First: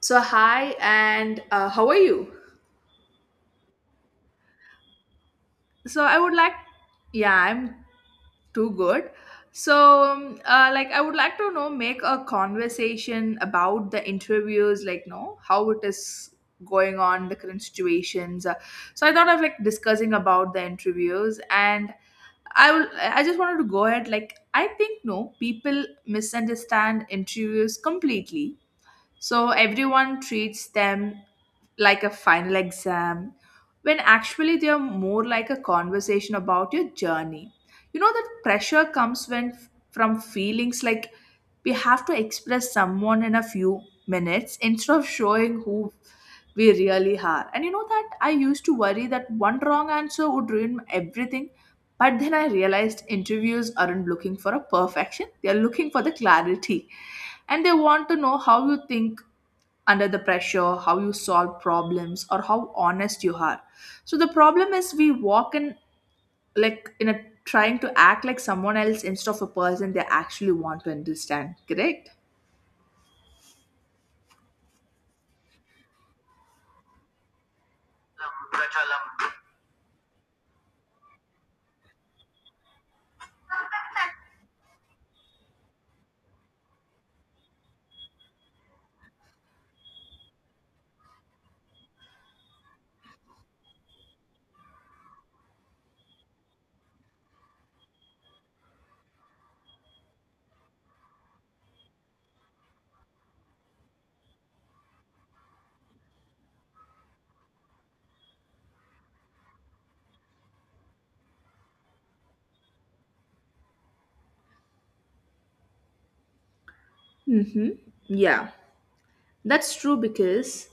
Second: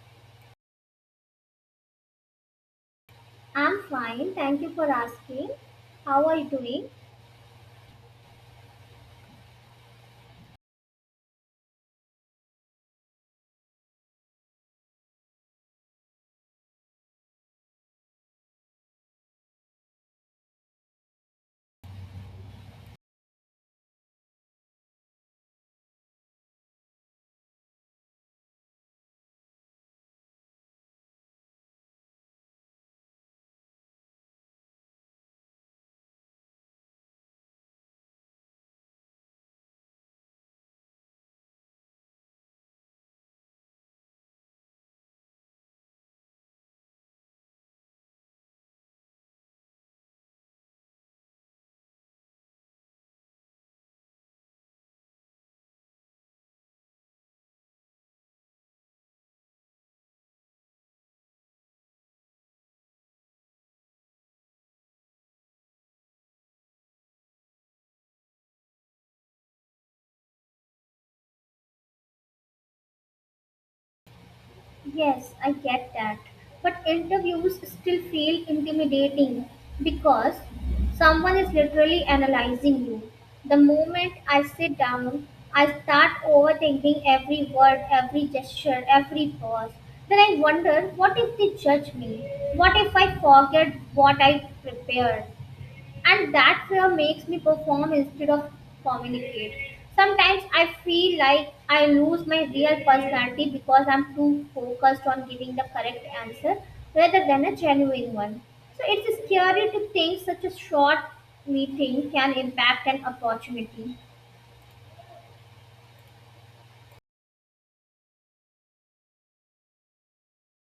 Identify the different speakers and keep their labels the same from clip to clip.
Speaker 1: So hi, and how are you?
Speaker 2: I'm fine, thank you for asking.
Speaker 1: So I
Speaker 2: How
Speaker 1: would
Speaker 2: are you
Speaker 1: like,
Speaker 2: doing?
Speaker 1: yeah, I'm too good. Like I would like to know make a conversation about the interviews, like no, how it is going on the current situations. So I thought of like discussing about the interviews, and I will. I just wanted to go ahead. Like I think no, people misunderstand interviews completely. So everyone treats them like a final exam when actually they are more like a conversation about your journey. You know that pressure comes when from feelings like we have to express someone in a few minutes instead of showing who we really are. And you know that I used to worry that one wrong answer would ruin everything, but then I realized interviews aren't looking for a perfection, they are looking for the clarity. And they want to know how you think under the pressure, how you solve problems, or how honest you are. So the problem is we walk in like in a, trying to act like someone else instead of a person they actually want to understand, correct?
Speaker 2: Yes, I get that. But interviews still feel intimidating because someone is literally analyzing you. The moment I sit down, I start overthinking every word, every gesture, every pause. Then I wonder, what if they judge me? What if I forget what I prepared? And that fear makes me perform instead of communicate. Sometimes I feel like I lose my real personality because I'm too focused on giving the correct answer rather than a genuine one. So it's scary to think such a short meeting can impact an opportunity.
Speaker 1: Mm-hmm. Yeah. That's true because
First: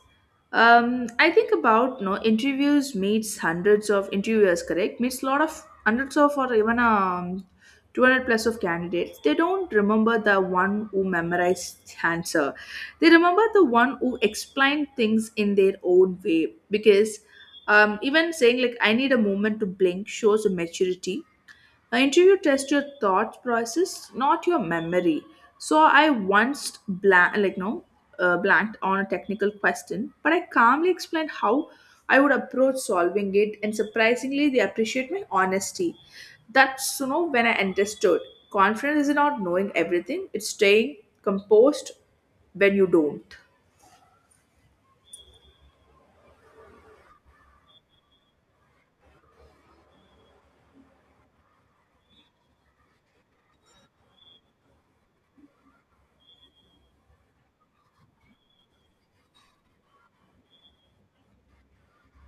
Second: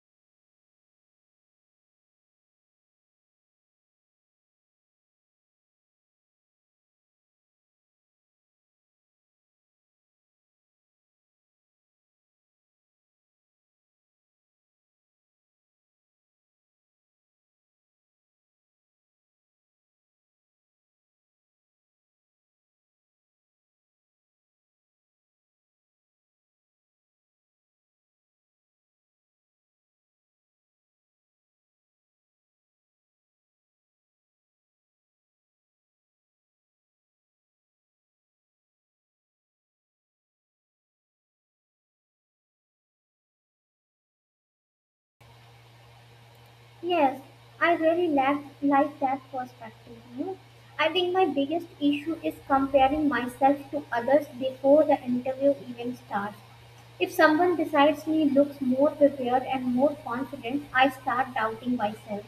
Speaker 1: I think about no interviews meets hundreds of interviewers, correct? Meets a lot of hundreds of or even 200 plus of candidates. They don't remember the one who memorized the answer. They remember the one who explained things in their own way because even saying like I need a moment to blink shows a maturity. An interview tests your thought process, not your memory. So I once blank, like no, blanked on a technical question, but I calmly explained how I would approach solving it, and surprisingly, they appreciate my honesty. That's, you know, when I understood confidence is not knowing everything; it's staying composed when you don't.
Speaker 2: Yes, I really like that perspective. You know, I think my biggest issue is comparing myself to others before the interview even starts. If someone besides me looks more prepared and more confident, I start doubting myself.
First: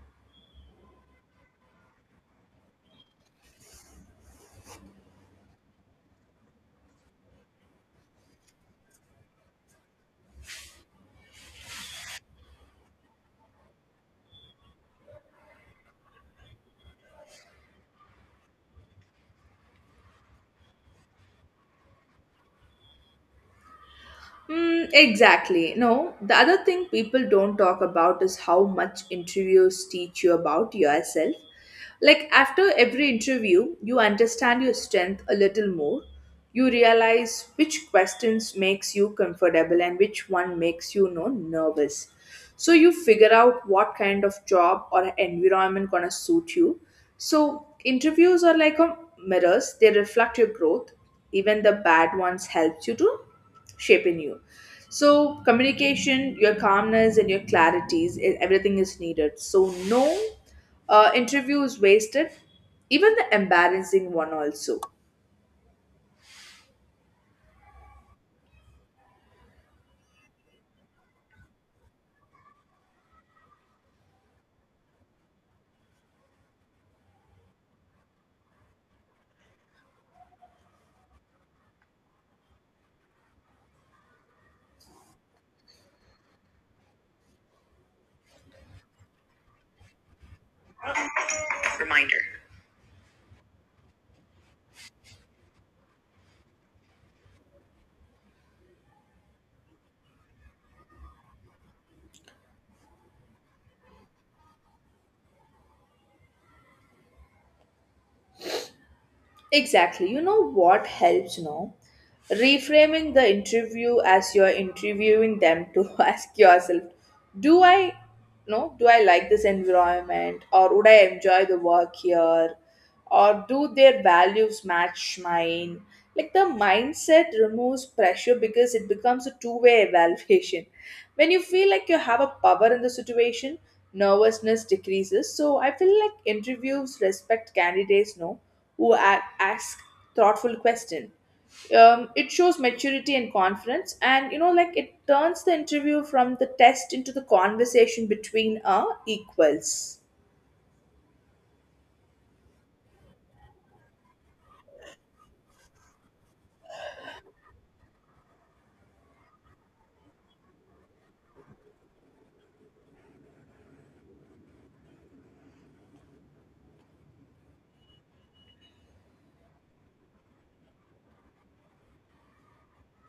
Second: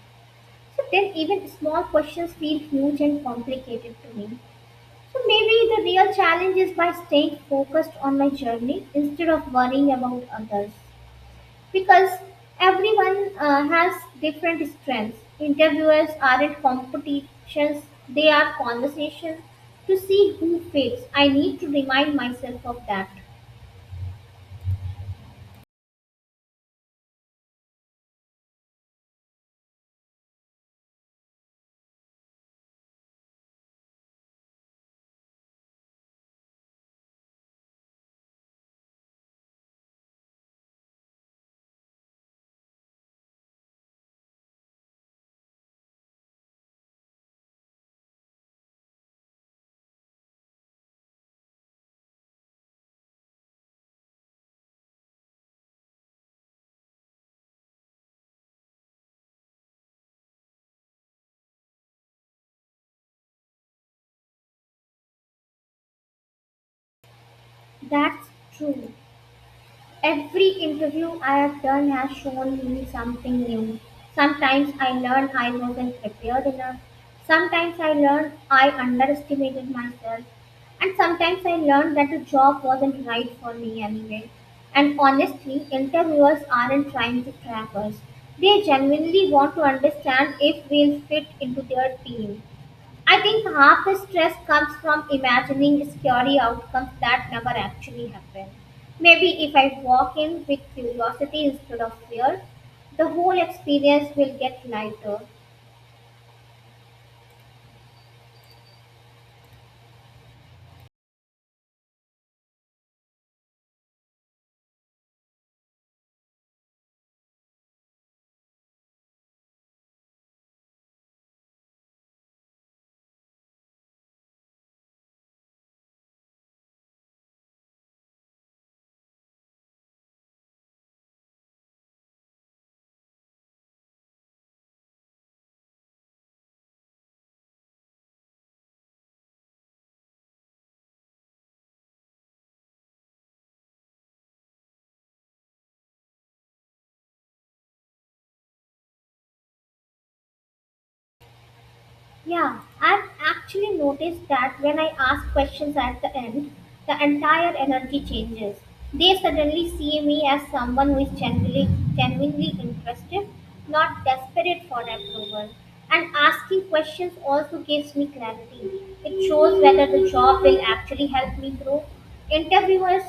Speaker 2: So then, even small questions feel huge and complicated to me. So maybe the real challenge is by staying focused on my journey instead of worrying about others, because everyone has different strengths. Interviewers aren't competitions, they are conversations to see who fits. I need to remind myself of that.
Speaker 1: Mm, exactly. No, the other thing people don't talk about is how much interviews teach you about yourself. Like after every interview, you understand your strength a little more. You realize which questions makes you comfortable and which one makes you, you know, nervous. So you figure out what kind of job or environment gonna suit you. So interviews are like a mirrors, they reflect your growth. Even the bad ones helps you to shaping you. So, communication, your calmness, and your clarities, everything is needed. So, no interview is wasted, even the embarrassing one, also.
Speaker 2: That's true. Every interview I have done has shown me something new. Sometimes I learn I wasn't prepared enough. Sometimes I learn I underestimated myself. And sometimes I learned that the job wasn't right for me anyway. And honestly, interviewers aren't trying to trap us. They genuinely want to understand if we'll fit into their
Speaker 1: Reminder.
Speaker 2: team. I think half the stress comes from imagining scary outcomes that never actually happen. Maybe if I walk in with curiosity instead of fear, the whole experience will get lighter.
Speaker 1: Exactly. You know what helps, no? Reframing the interview as you're interviewing them to ask yourself, do I, no, do I like this environment or would I enjoy the work here? Or do their values match mine? Like the mindset removes pressure because it becomes a two-way evaluation. When you feel like you have a power in the situation, nervousness decreases. So I feel like interviews respect candidates, no? Who ask thoughtful question. It shows maturity and confidence, and you know, like it turns the interview from the test into the conversation between equals.
Speaker 2: Yeah, I've actually noticed that when I ask questions at the end, the entire energy changes. They suddenly see me as someone who is genuinely interested, not desperate for approval. And asking questions also gives me clarity. It shows whether the job will actually help me grow. Interviewers,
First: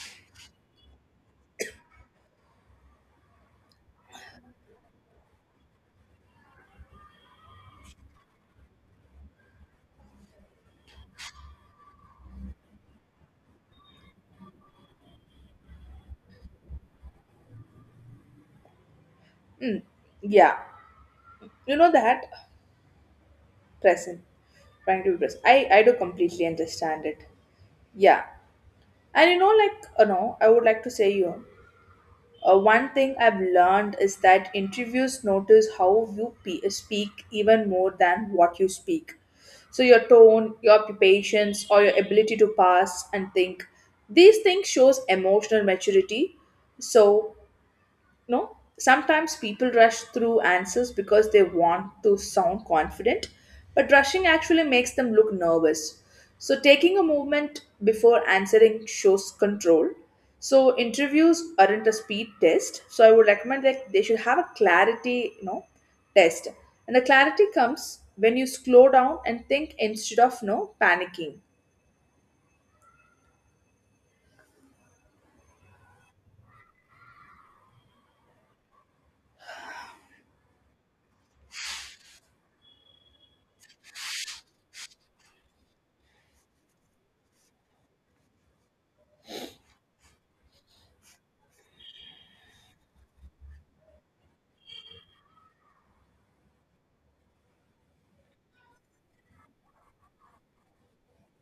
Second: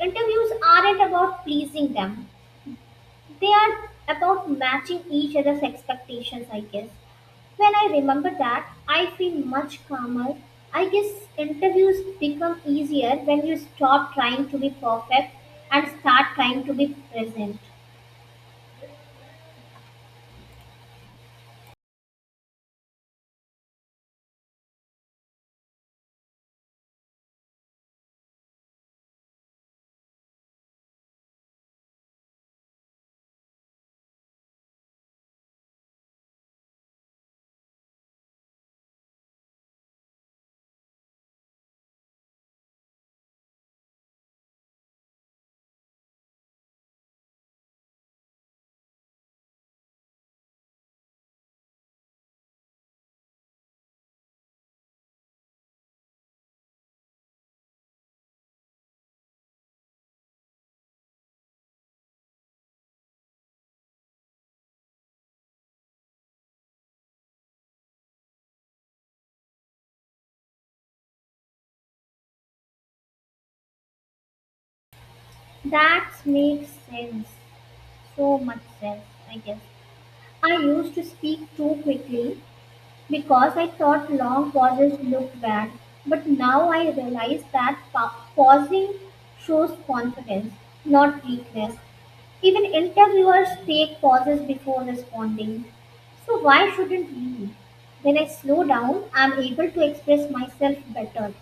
Speaker 2: interviews aren't about pleasing them. They are about matching each other's expectations, I guess. When I remember that, I feel much calmer. I guess interviews become easier when you stop trying to be perfect and start trying to be present.
Speaker 1: Mm, yeah, you know that present, trying to be present. I do completely understand it. Yeah, and you know, like you know, I would like to say you. One thing I've learned is that interviews notice how you speak even more than what you speak. So, your tone, your patience, or your ability to pass and think. These things shows emotional maturity. So, no, sometimes people rush through answers because they want to sound confident, but rushing actually makes them look nervous. So, taking a moment before answering shows control. So, interviews aren't a speed test. So, I would recommend that they should have a clarity, you know, test. And the clarity comes when you slow down and think instead of, no panicking.
Speaker 2: That makes sense. So much sense, I guess. I used to speak too quickly because I thought long pauses looked bad. But now I realize that pausing shows confidence, not weakness. Even interviewers take pauses before responding. So why shouldn't we? When I slow down, I'm able to express myself better.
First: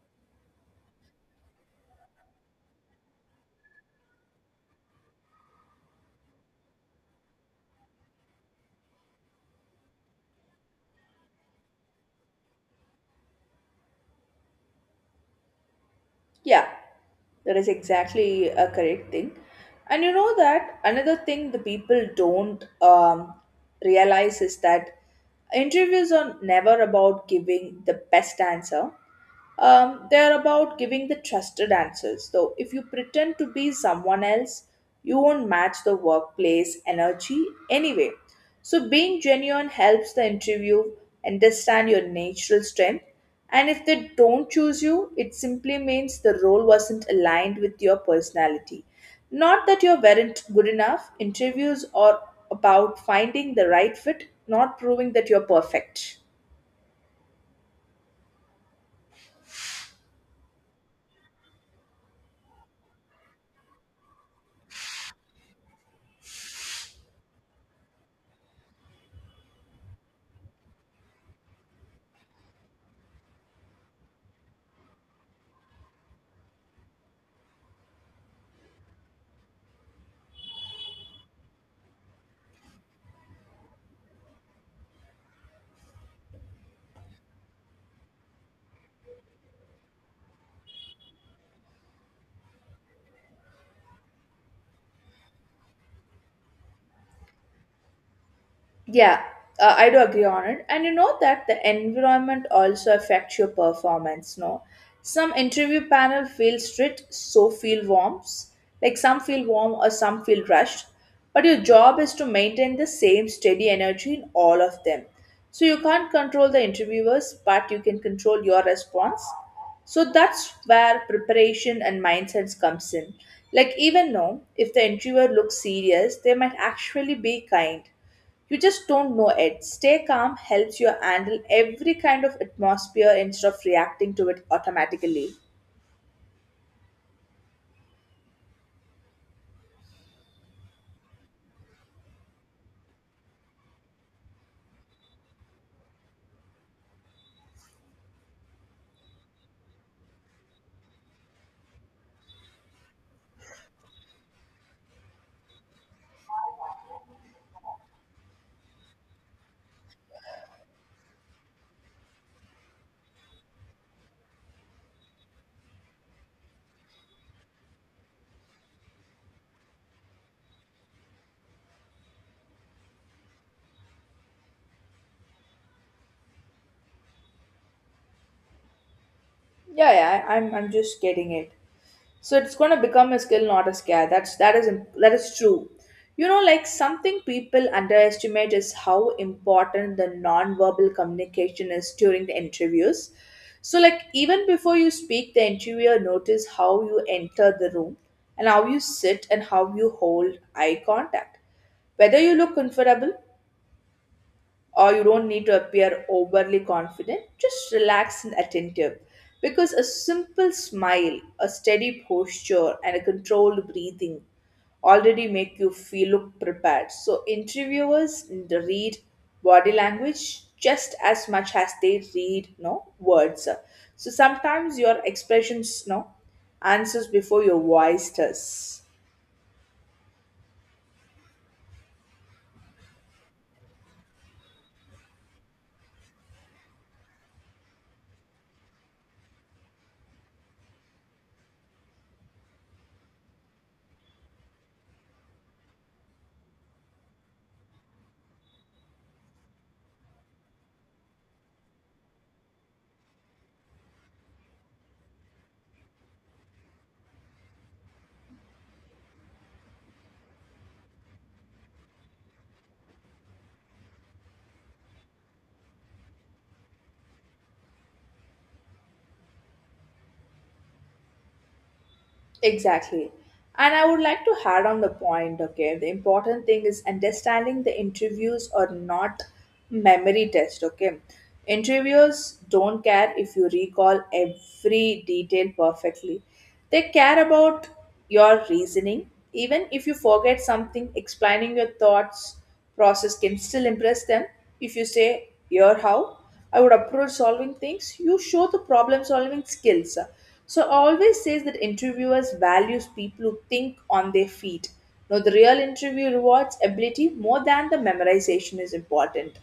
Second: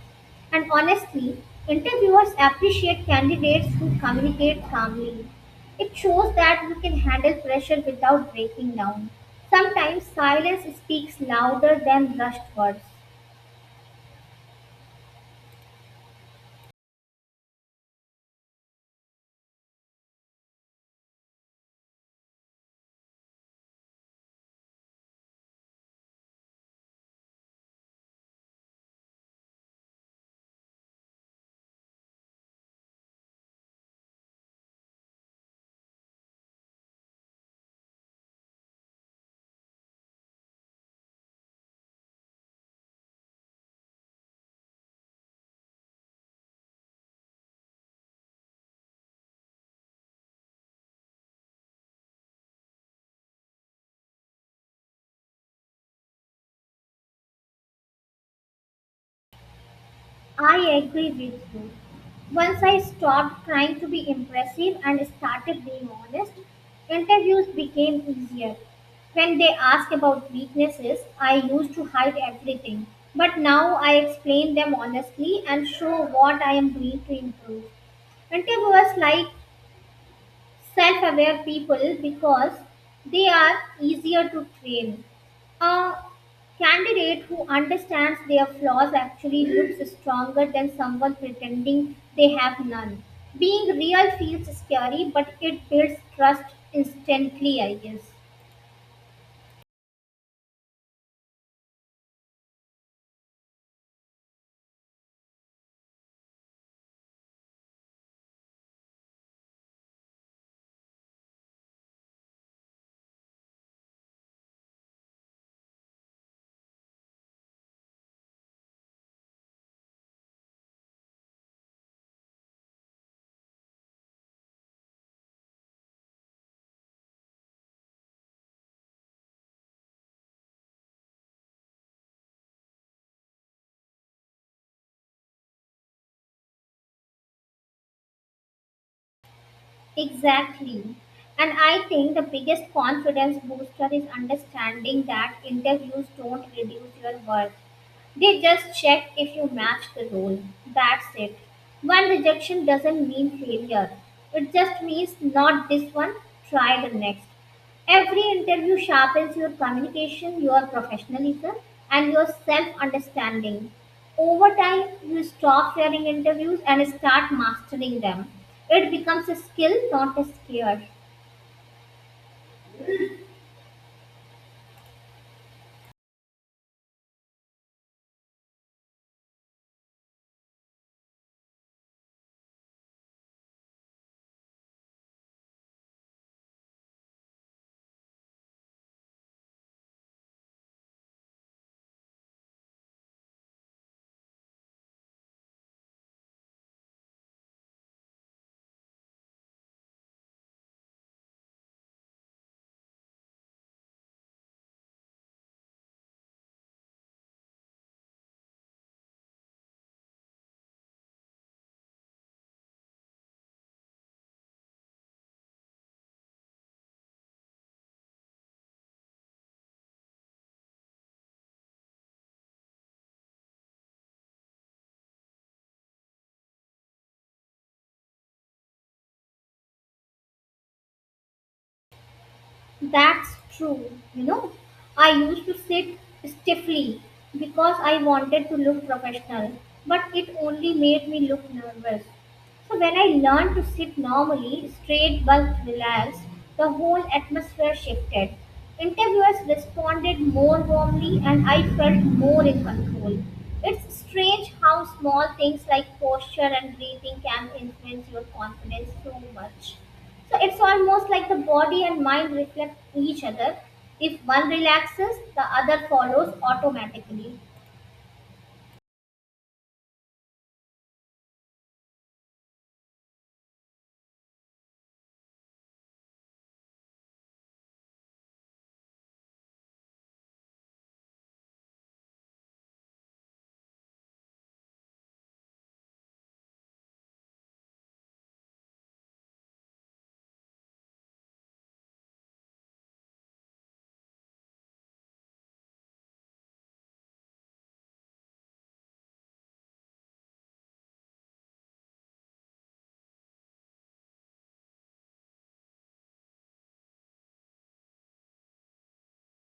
Speaker 2: And honestly, interviewers appreciate candidates who communicate calmly. It shows that you can handle pressure without breaking down. Sometimes silence speaks louder than rushed words.
Speaker 1: Yeah. That is exactly a correct thing. And you know that another thing the people don't realize is that interviews are never about giving the best answer. They are about giving the trusted answers. Though, if you pretend to be someone else, you won't match the workplace energy anyway. So, being genuine helps the interview understand your natural strength. And if they don't choose you, it simply means the role wasn't aligned with your personality. Not that you weren't good enough. Interviews are about finding the right fit, not proving that you're perfect.
Speaker 2: I agree with you. Once I stopped trying to be impressive and started being honest, interviews became easier. When they ask about weaknesses, I used to hide everything. But now I explain them honestly and show what I am doing to improve. Interviewers like self aware people because they are easier to train. A candidate who understands their flaws actually looks stronger than someone pretending they have none. Being real feels scary, but it builds trust instantly, I guess.
Speaker 1: Yeah, I do agree on it. And you know that the environment also affects your performance, no? Some interview panel feel strict, so feel warms. Like some feel warm or some feel rushed. But your job is to maintain the same steady energy in all of them. So you can't control the interviewers, but you can control your response. So that's where preparation and mindsets comes in. Like even though if the interviewer looks serious, they might actually be kind, you just don't know it. Stay calm helps you handle every kind of atmosphere instead of reacting to it automatically.
Speaker 2: Exactly. And I think the biggest confidence booster is understanding that interviews don't reduce your worth. They just check if you match the role. That's it. One rejection doesn't mean failure, it just means not this one, try the next. Every interview sharpens your communication, your professionalism, and your self understanding. Over time, you stop fearing interviews and start mastering them. It becomes a skill, not a scare.
Speaker 1: Yeah, yeah, I'm just getting it. So it's going to become a skill, not a scare. That's, that is that is true. You know, like something people underestimate is how important the non-verbal communication is during the interviews. So, like even before you speak, the interviewer notice how you enter the room and how you sit and how you hold eye contact. Whether you look comfortable, or you don't need to appear overly confident. Just relax and attentive. Because a simple smile, a steady posture, and a controlled breathing already make you feel look prepared. So interviewers read body language just as much as they read no words. So sometimes your expressions no answers before your voice does.
Speaker 2: That's true. You know, I used to sit stiffly because I wanted to look professional, but it only made me look nervous. So when I learned to sit normally, straight, but relaxed, the whole atmosphere shifted. Interviewers responded more warmly and I felt more in control. It's strange how small things like posture and breathing can influence your confidence so much. So it's almost like the body and mind reflect each other. If one relaxes, the other follows automatically.
Speaker 1: Exactly. And I would like to add on the point, okay? The important thing is understanding the interviews are not memory test, okay? Interviewers don't care if you recall every detail perfectly. They care about your reasoning. Even if you forget something, explaining your thoughts process can still impress them. If you say, here how I would approach solving things, you show the problem solving skills. So I always says that interviewers values people who think on their feet. Now the real interview rewards ability more than the memorization is important.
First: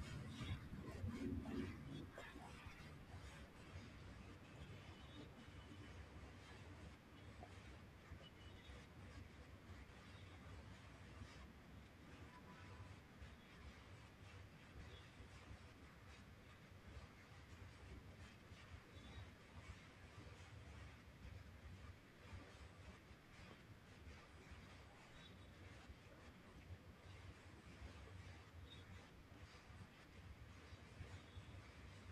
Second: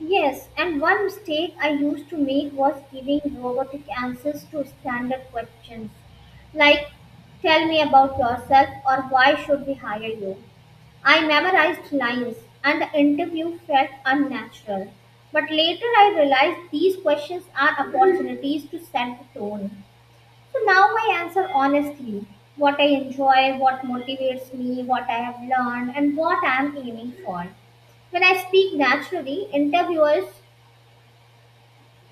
Speaker 2: Yes, and one mistake I used to make was giving robotic answers to standard questions like tell me about yourself or why should we hire you. I memorized lines and the interview felt unnatural. But later I realized these questions are opportunities to set the tone. So now I answer honestly what I enjoy, what motivates me, what I have learned, and what I am aiming for. When I speak naturally, interviewers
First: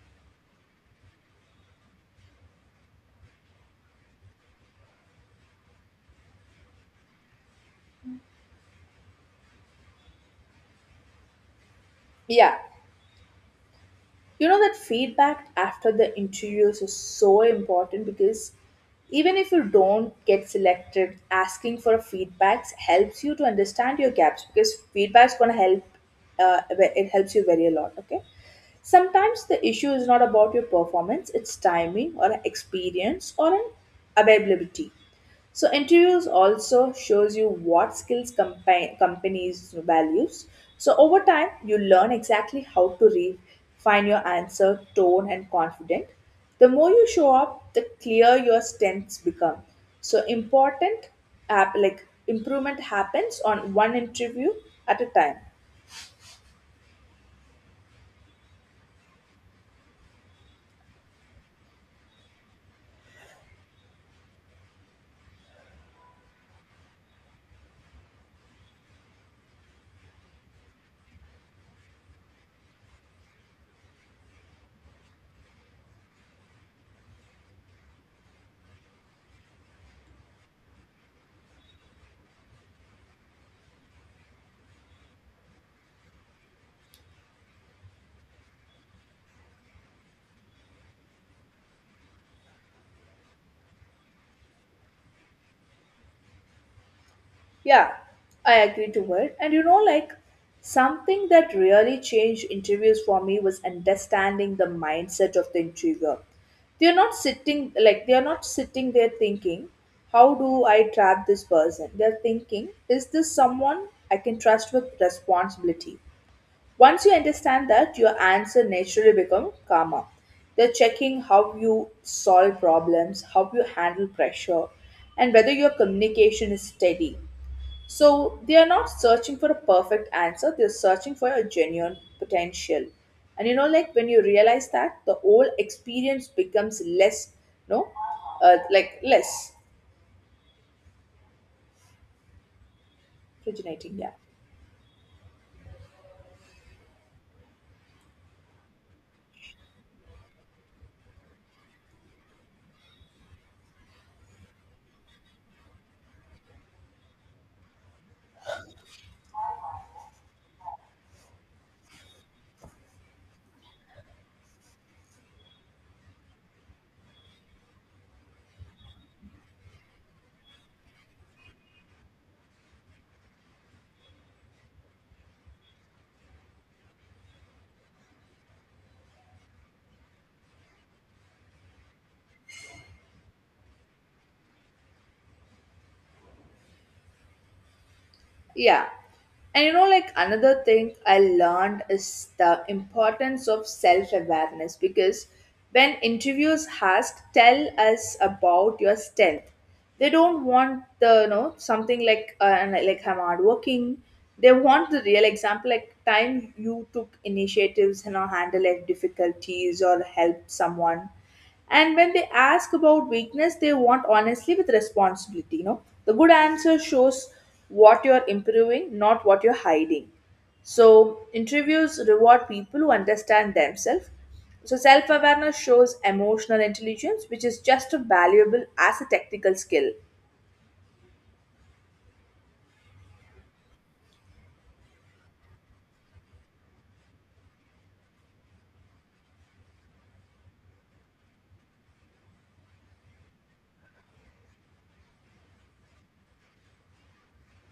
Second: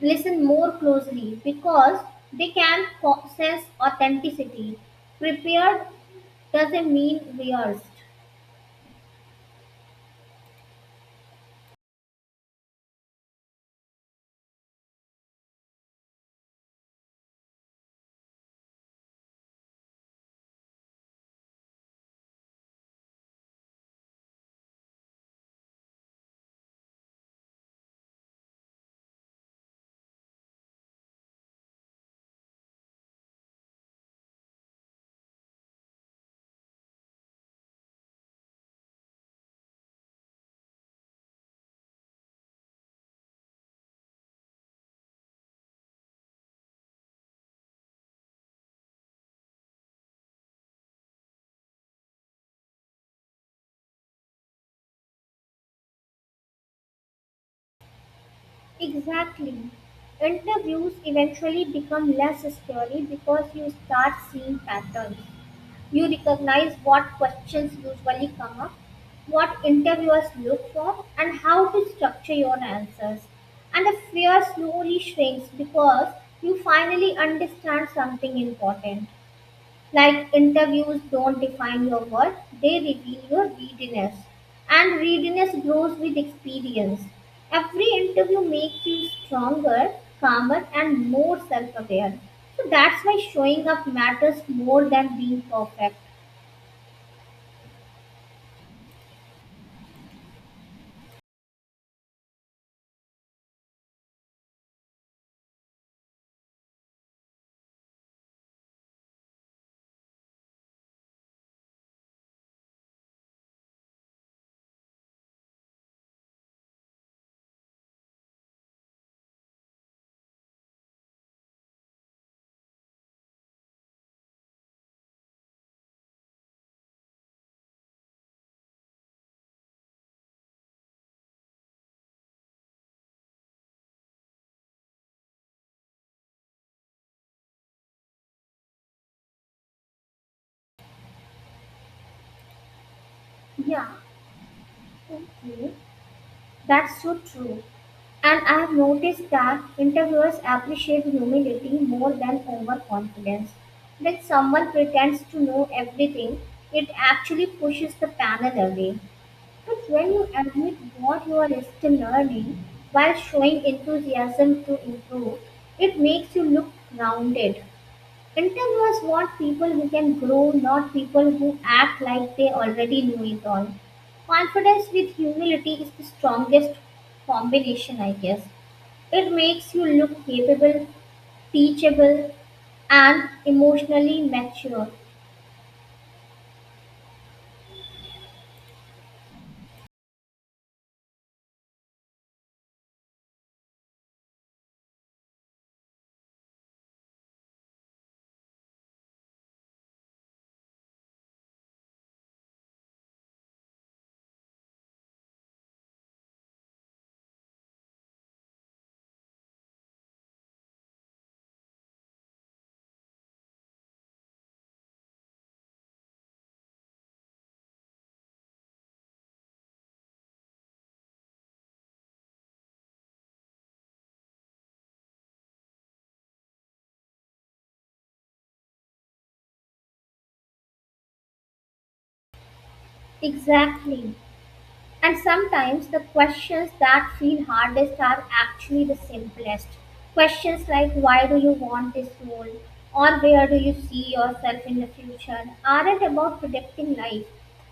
Speaker 2: listen more closely because they can sense authenticity. Prepared doesn't mean rehearsed.
Speaker 1: Yeah. You know that feedback after the interviews is so important because even if you don't get selected, asking for feedbacks helps you to understand your gaps because feedback's gonna help. It helps you very a lot. Okay. Sometimes the issue is not about your performance, it's timing or experience or an availability. So interviews also shows you what skills companies values. So over time, you learn exactly how to refine your answer, tone, and confident. The more you show up, the clearer your strengths become. So important, app like improvement happens on one interview at a time.
Speaker 2: Exactly. Interviews eventually become less scary because you start seeing patterns. You recognize what questions usually come up, what interviewers look for, and how to structure your answers. And the fear slowly shrinks because you finally understand something important. Like interviews don't define your worth, they reveal your readiness. And readiness grows with experience. Every interview makes you stronger, calmer, and more self aware. So that's why showing up matters more than being perfect.
Speaker 1: Yeah, I agree to it. And you know, like something that really changed interviews for me was understanding the mindset of the interviewer. They're not sitting there thinking, how do I trap this person? They're thinking, is this someone I can trust with responsibility? Once you understand that, your answer naturally become calmer. They're checking how you solve problems, how you handle pressure, and whether your communication is steady. So they are not searching for a perfect answer, they're searching for a genuine potential. And you know, like when you realize that, the whole experience becomes less, no, like less
Speaker 2: Yeah,
Speaker 1: originating. Yeah.
Speaker 2: okay. That's so true. And I have noticed that interviewers appreciate humility more than overconfidence. When someone pretends to know everything, it actually pushes the panel away. But when you admit what you are still learning while showing enthusiasm to improve, it makes you look grounded. Intel was want people who can grow, not people who act like they already know it all. Confidence with humility is the strongest combination, I guess. It makes you look capable, teachable, and emotionally mature.
Speaker 1: Yeah. And you know, like another thing I learned is the importance of self awareness because when interviewers ask, tell us about your strength, they don't want the, you know, something like, and like, I'm hardworking. They want the real example, like time you took initiatives, you know, handle like difficulties or help someone. And when they ask about weakness, they want honestly with responsibility. You know, the good answer shows what you're improving, not what you're hiding. So, interviews reward people who understand themselves. So, self awareness shows emotional intelligence, which is just as valuable as a technical skill.
Speaker 2: Exactly. And sometimes the questions that feel hardest are actually the simplest. Questions like why do you want this role or where do you see yourself in the future aren't about predicting life.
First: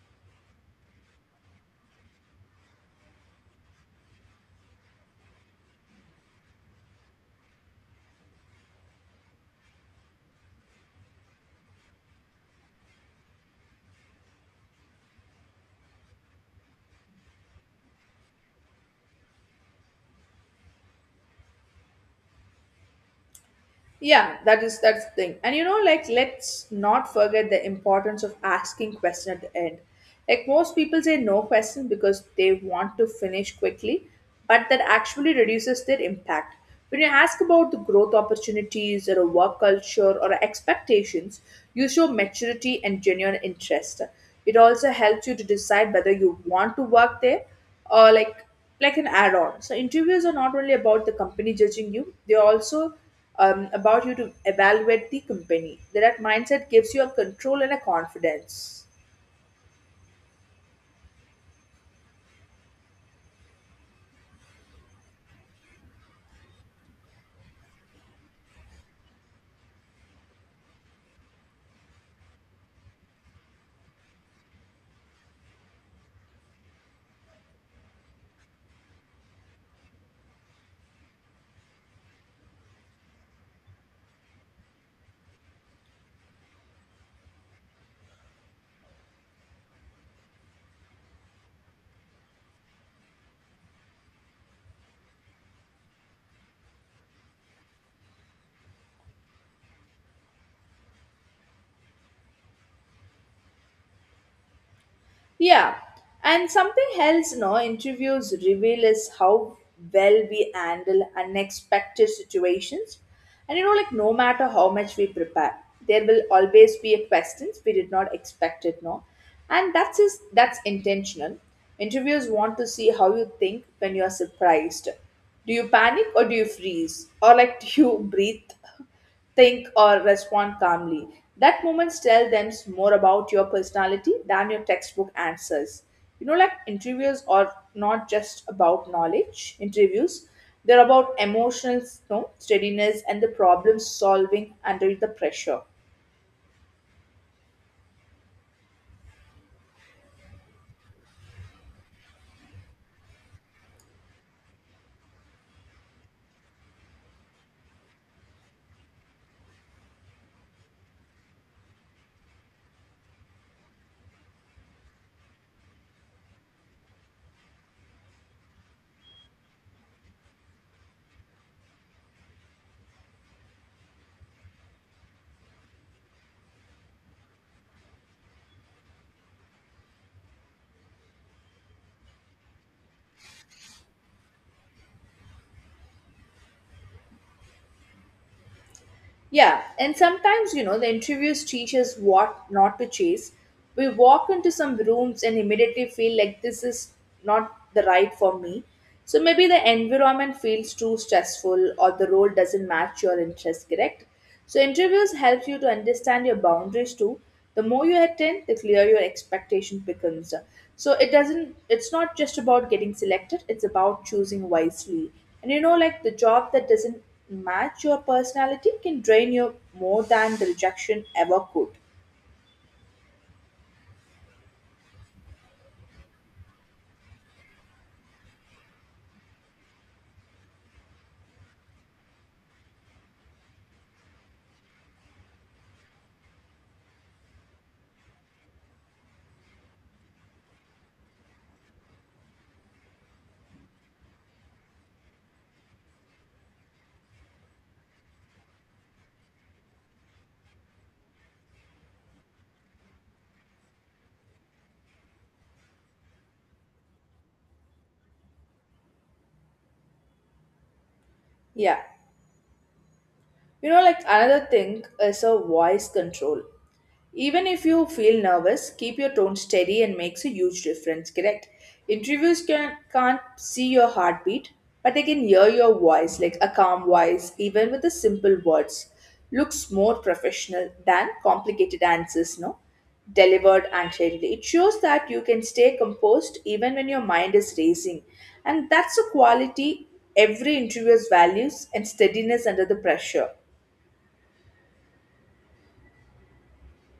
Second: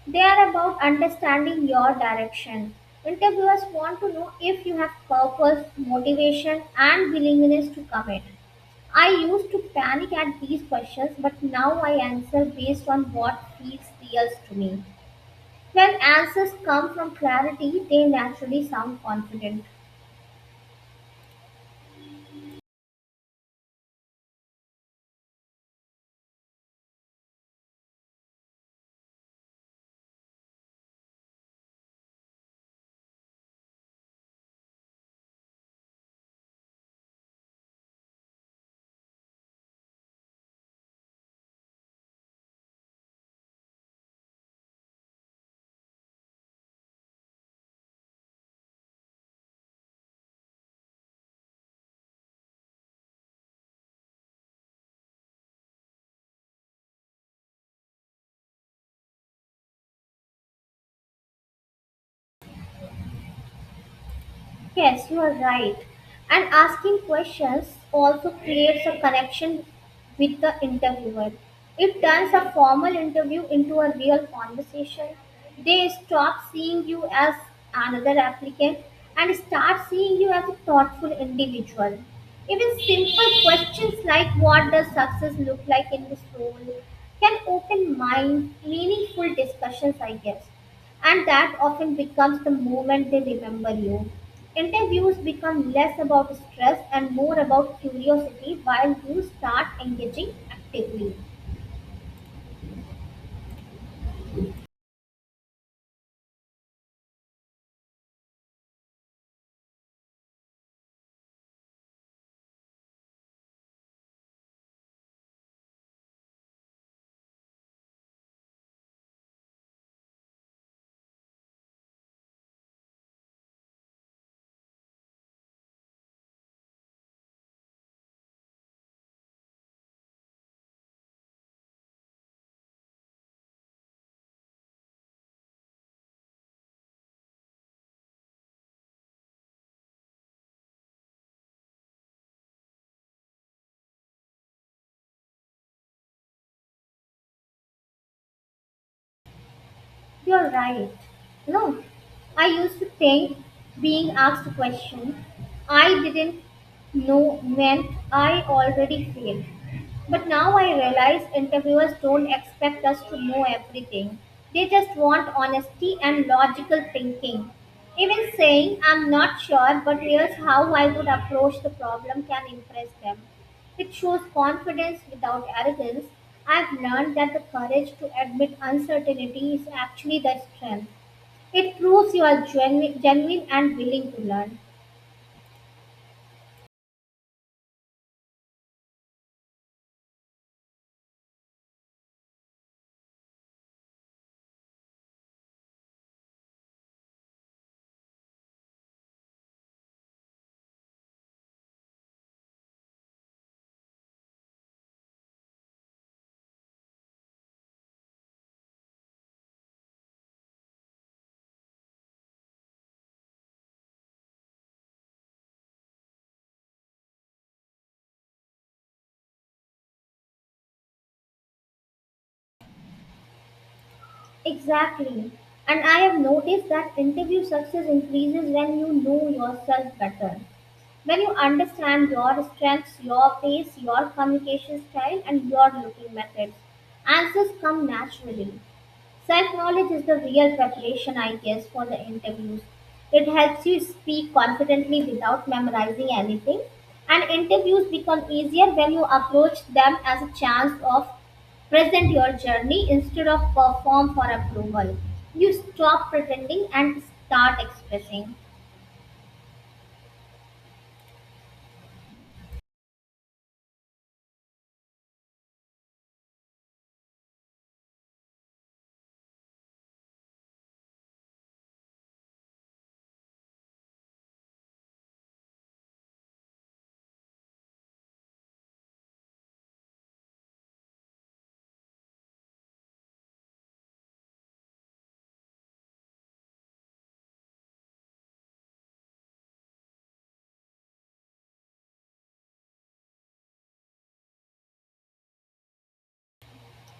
Speaker 2: They are about understanding your direction. Interviewers want to know if you have purpose, motivation, and willingness to commit. I used to panic at these questions, but now I answer based on what feels real to me. When answers come from clarity, they naturally sound confident.
Speaker 1: Yeah, that is that's the thing. And you know, like let's not forget the importance of asking question at the end. Like most people say no question because they want to finish quickly, but that actually reduces their impact. When you ask about the growth opportunities or a work culture or expectations, you show maturity and genuine interest. It also helps you to decide whether you want to work there or like an add-on. So interviews are not only about the company judging you, they also about you to evaluate the company. That mindset gives you a control and a confidence.
Speaker 2: Yes, you are right. And asking questions also creates a connection with the interviewer. It turns a formal interview into a real conversation. They stop seeing you as another applicant and start seeing you as a thoughtful individual. Even simple questions like what does success look like in this role can open mind, meaningful discussions, I guess, and that often becomes the moment they remember you. Interviews become less about stress and more about curiosity while you start engaging actively.
Speaker 1: Yeah, and something else, no interviews reveal is how well we handle unexpected situations. And you know, like no matter how much we prepare, there will always be a questions we did not expect it, no, and that's is that's intentional. Interviewers want to see how you think when you are surprised. Do you panic or do you freeze, or like do you breathe, think, or respond calmly? That moments tell them more about your personality than your textbook answers. You know, like interviews are not just about knowledge, interviews, they're about emotional steadiness and the problem solving under the pressure.
Speaker 2: You're right. You know, I used to think being asked a question I didn't know meant I already failed. But now I realize interviewers don't expect us to know everything. They just want honesty and logical thinking. Even saying, I'm not sure, but here's how I would approach the problem, can impress them. It shows confidence without arrogance. I've learned that the courage to admit uncertainty is actually the strength. It proves you are genuine and willing to learn.
Speaker 1: Yeah, and sometimes, the interviews teach us what not to chase. We walk into some rooms and immediately feel like this is not the right for me. So maybe the environment feels too stressful or the role doesn't match your interest, correct? So interviews help you to understand your boundaries too. The more you attend, the clearer your expectation becomes. So it's not just about getting selected, it's about choosing wisely. And you know like the job that doesn't match your personality can drain you more than the rejection ever could.
Speaker 2: Exactly. And I have noticed that interview success increases when you know yourself better. When you understand your strengths, your pace, your communication style, and your looking methods, answers come naturally. Self knowledge is the real preparation, I guess, for the interviews. It helps you speak confidently without memorizing anything. And interviews become easier when you approach them as a chance of present your journey instead of perform for approval. You stop pretending and start expressing.
Speaker 1: Yeah. You know like another thing is a voice control. Even if you feel nervous, keep your tone steady and makes a huge difference, correct? Interviews can't see your heartbeat, but they can hear your voice, like a calm voice, even with the simple words. Looks more professional than complicated answers, no? Delivered anxiety. It shows that you can stay composed even when your mind is racing. And that's a quality every interviewer values and steadiness under the pressure.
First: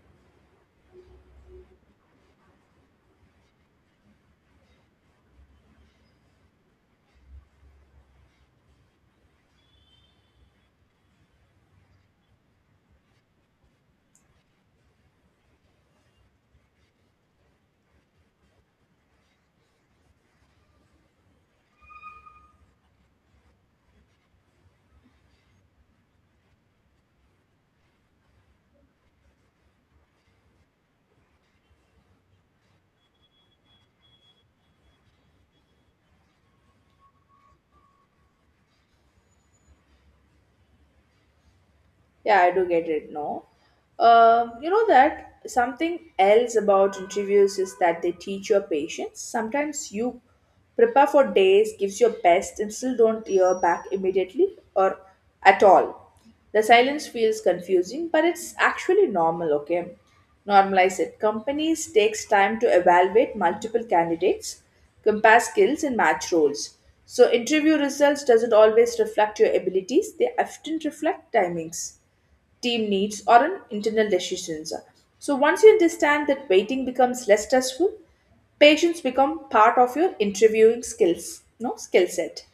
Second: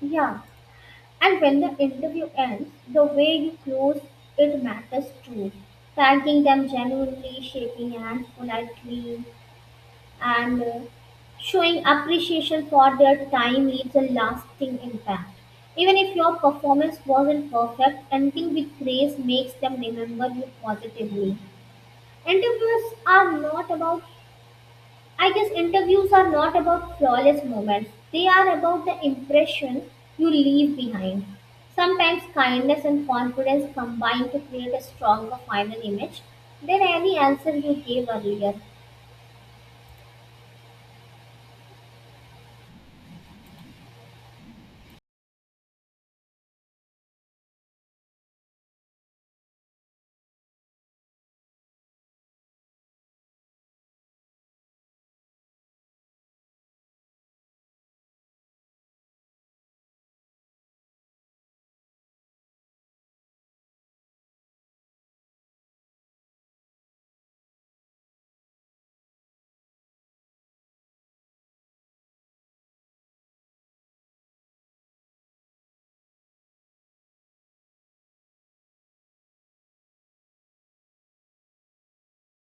Speaker 2: Yeah. And when the interview ends, the way you close it matters too. Thanking them genuinely, shaking hands politely, and showing appreciation for their time leaves a lasting impact. Even if your performance wasn't perfect, ending with praise makes them remember you positively. Interviews are not I guess, interviews are not about flawless moments. They are about the impression you leave behind. Sometimes kindness and confidence combine to create a stronger final image than any answer you gave earlier.
Speaker 1: Yeah, I do get it. No, you know that something else about interviews is that they teach your patience. Sometimes you prepare for days, gives your best, and still don't hear back immediately or at all. The silence feels confusing, but it's actually normal. Okay, normalize it. Companies takes time to evaluate multiple candidates, compare skills, and match roles. So interview results doesn't always reflect your abilities; they often reflect timings, team needs, or on internal decisions. So once you understand that, waiting becomes less stressful, patience become part of your interviewing skills, no skill set.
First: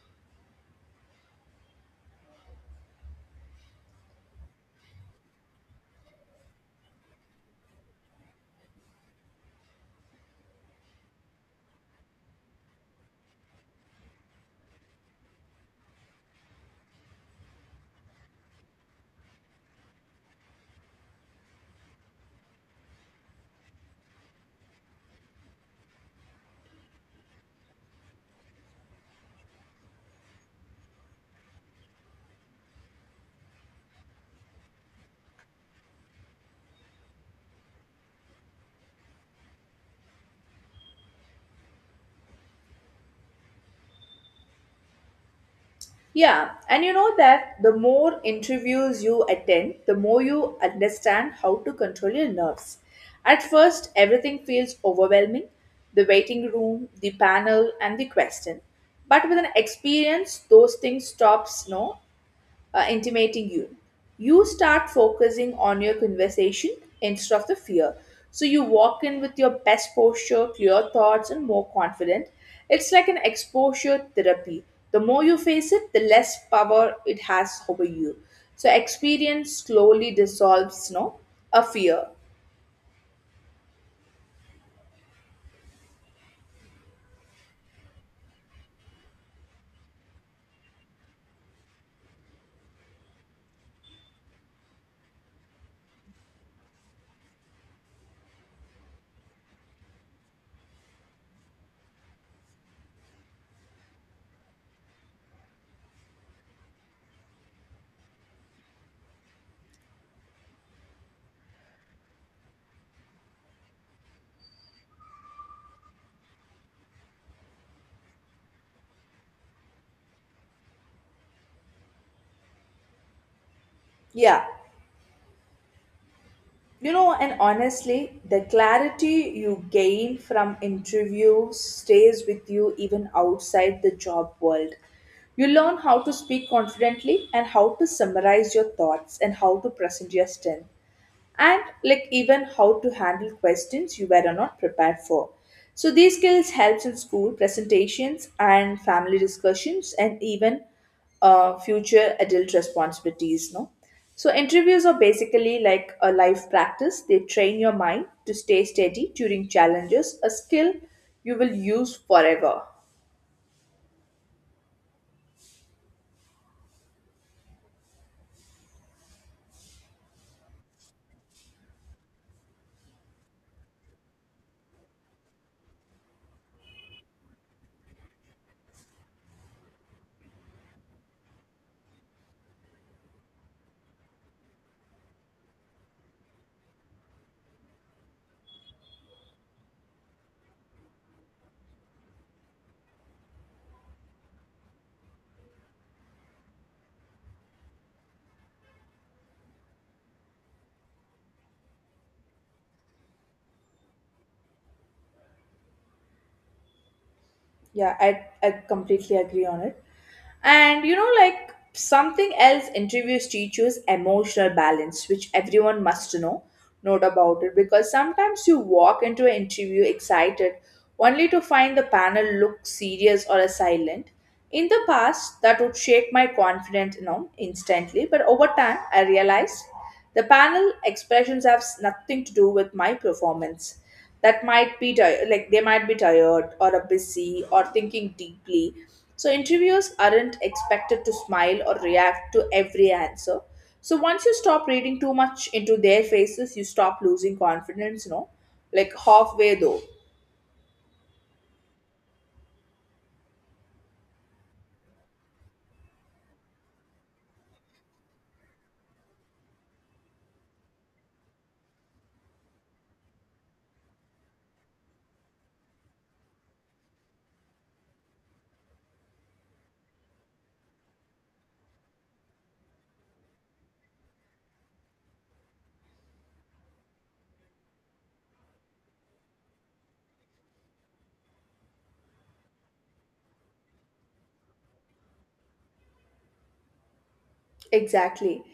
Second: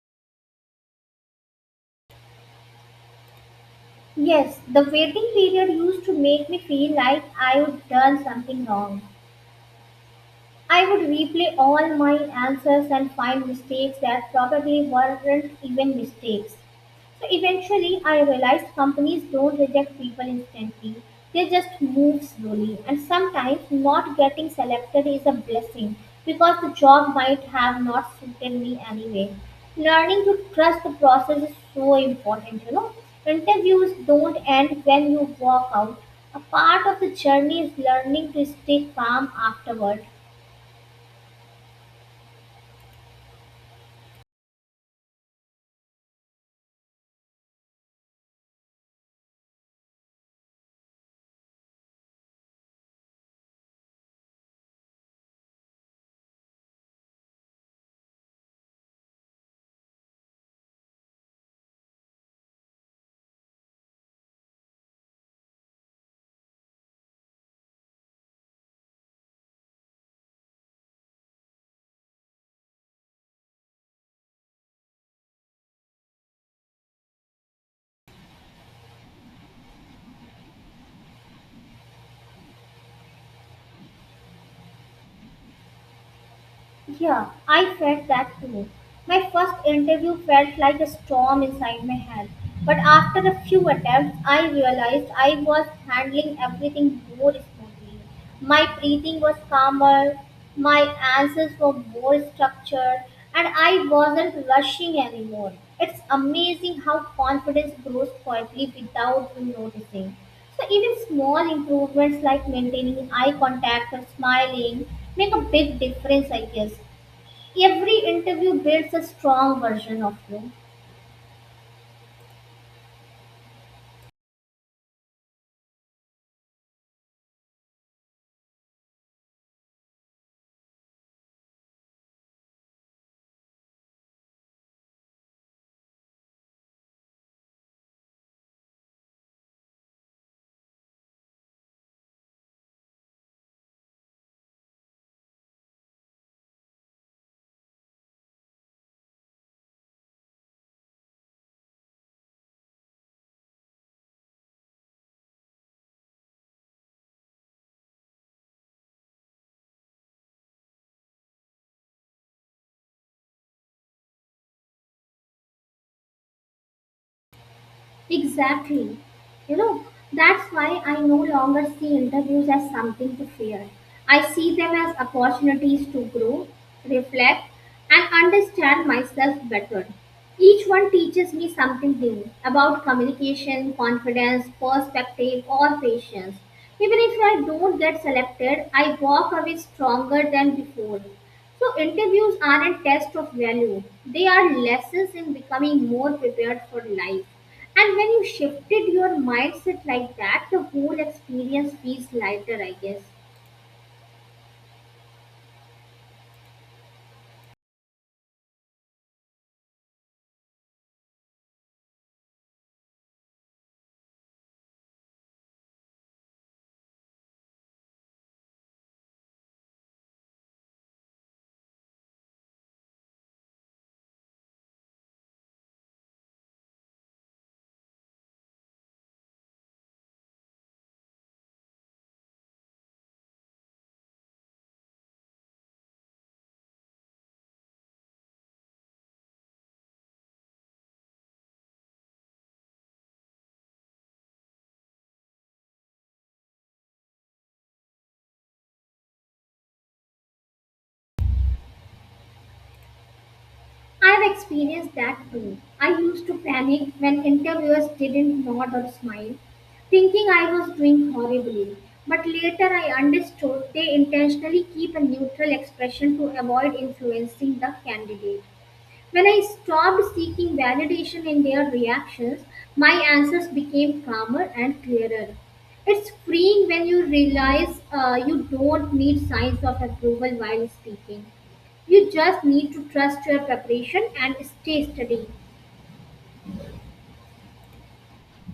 Speaker 2: Yes, the waiting period used to make me feel like I would done something wrong. I would replay all my answers and find mistakes that probably weren't even mistakes. So eventually, I realized companies don't reject people instantly. They just move slowly, and sometimes not getting selected is a blessing because the job might have not suited me anyway. Learning to trust the process is so important, you know. Interviews don't end when you walk out. A part of the journey is learning to stay calm afterward.
Speaker 1: Yeah, and you know that the more interviews you attend, the more you understand how to control your nerves. At first, everything feels overwhelming, the waiting room, the panel, and the question. But with an experience, those things stops, no, intimating you. You start focusing on your conversation instead of the fear. So you walk in with your best posture, clear thoughts, and more confident. It's like an exposure therapy. The more you face it, the less power it has over you. So experience slowly dissolves, no, a fear.
Speaker 2: Yeah, I felt that too. My first interview felt like a storm inside my head. But after a few attempts, I realized I was handling everything more smoothly. My breathing was calmer, my answers were more structured, and I wasn't rushing anymore. It's amazing how confidence grows quietly without you noticing. So even small improvements like maintaining eye contact or smiling make a big difference, I guess. Every interview builds a strong version of you.
Speaker 1: Yeah. You know, and honestly, the clarity you gain from interviews stays with you even outside the job world. You learn how to speak confidently, and how to summarize your thoughts, and how to present your strength, and like even how to handle questions you were not prepared for. So these skills helps in school presentations and family discussions, and even future adult responsibilities, no. So interviews are basically like a life practice. They train your mind to stay steady during challenges, a skill you will use forever.
Speaker 2: Exactly. You know, that's why I no longer see interviews as something to fear. I see them as opportunities to grow, reflect, and understand myself better. Each one teaches me something new about communication, confidence, perspective, or patience. Even if I don't get selected, I walk away stronger than before. So, interviews aren't tests of value, they are lessons in becoming more prepared for life, and when you shifted your mindset like that, the whole experience feels lighter, I guess.
Speaker 1: Yeah, I completely agree on it. And you know, like something else interviews teach you is emotional balance, which everyone must know, note about it, because sometimes you walk into an interview excited only to find the panel look serious or silent. In the past, that would shake my confidence, you know, instantly, but over time, I realized the panel expressions have nothing to do with my performance. That might be like they might be tired or are busy or thinking deeply. So interviewers aren't expected to smile or react to every answer. So once you stop reading too much into their faces, you stop losing confidence, no, like halfway though.
Speaker 2: I've experienced that too. I used to panic when interviewers didn't nod or smile, thinking I was doing horribly. But later I understood they intentionally keep a neutral expression to avoid influencing the candidate. When I stopped seeking validation in their reactions, my answers became calmer and clearer. It's freeing when you realize you don't need signs of approval while speaking. You just need to trust your preparation and stay steady.
Speaker 1: Exactly.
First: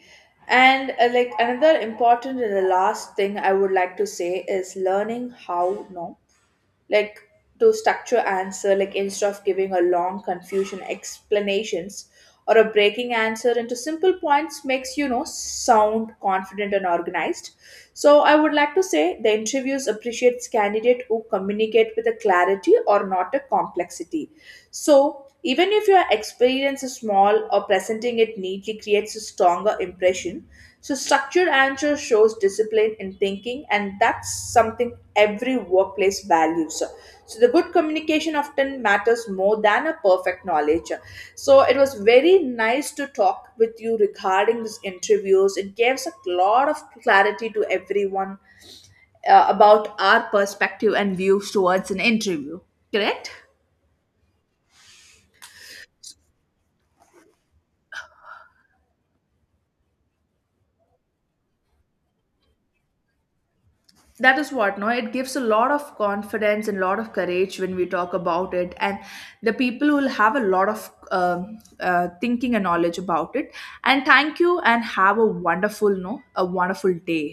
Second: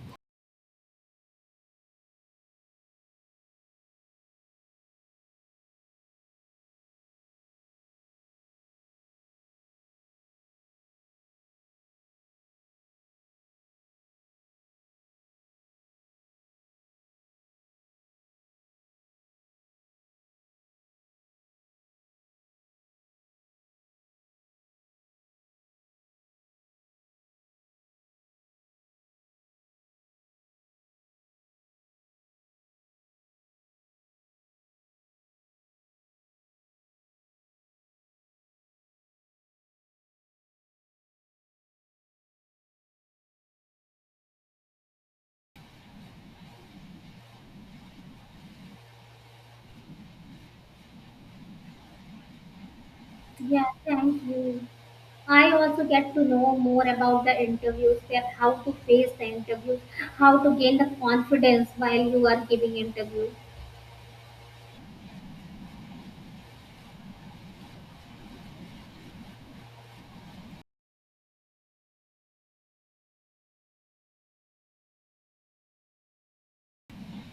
Speaker 1: And like another important and the last thing I would like to say is learning how, no, like to structure answer, like instead of giving a long confusion explanations or a breaking answer into simple points makes you know sound confident and organized. So I would like to say the interviews appreciates candidate who communicate with a clarity, or not a complexity. So, even if your experience is small, or presenting it neatly creates a stronger impression, so structured answer shows discipline in thinking, and that's something every workplace values. So, the good communication often matters more than a perfect knowledge. So, it was very nice to talk with you regarding these interviews. It gives a lot of clarity to everyone about our perspective and views towards an interview, correct?
Speaker 2: Yeah, thank you. I also get to know more about the interviews, that how to face the interviews, how to gain the confidence while you are giving interviews.
Speaker 1: That is what, no, it gives a lot of confidence and a lot of courage when we talk about it, and the people will have a lot of thinking and knowledge about it. And thank you and have a wonderful no a wonderful day.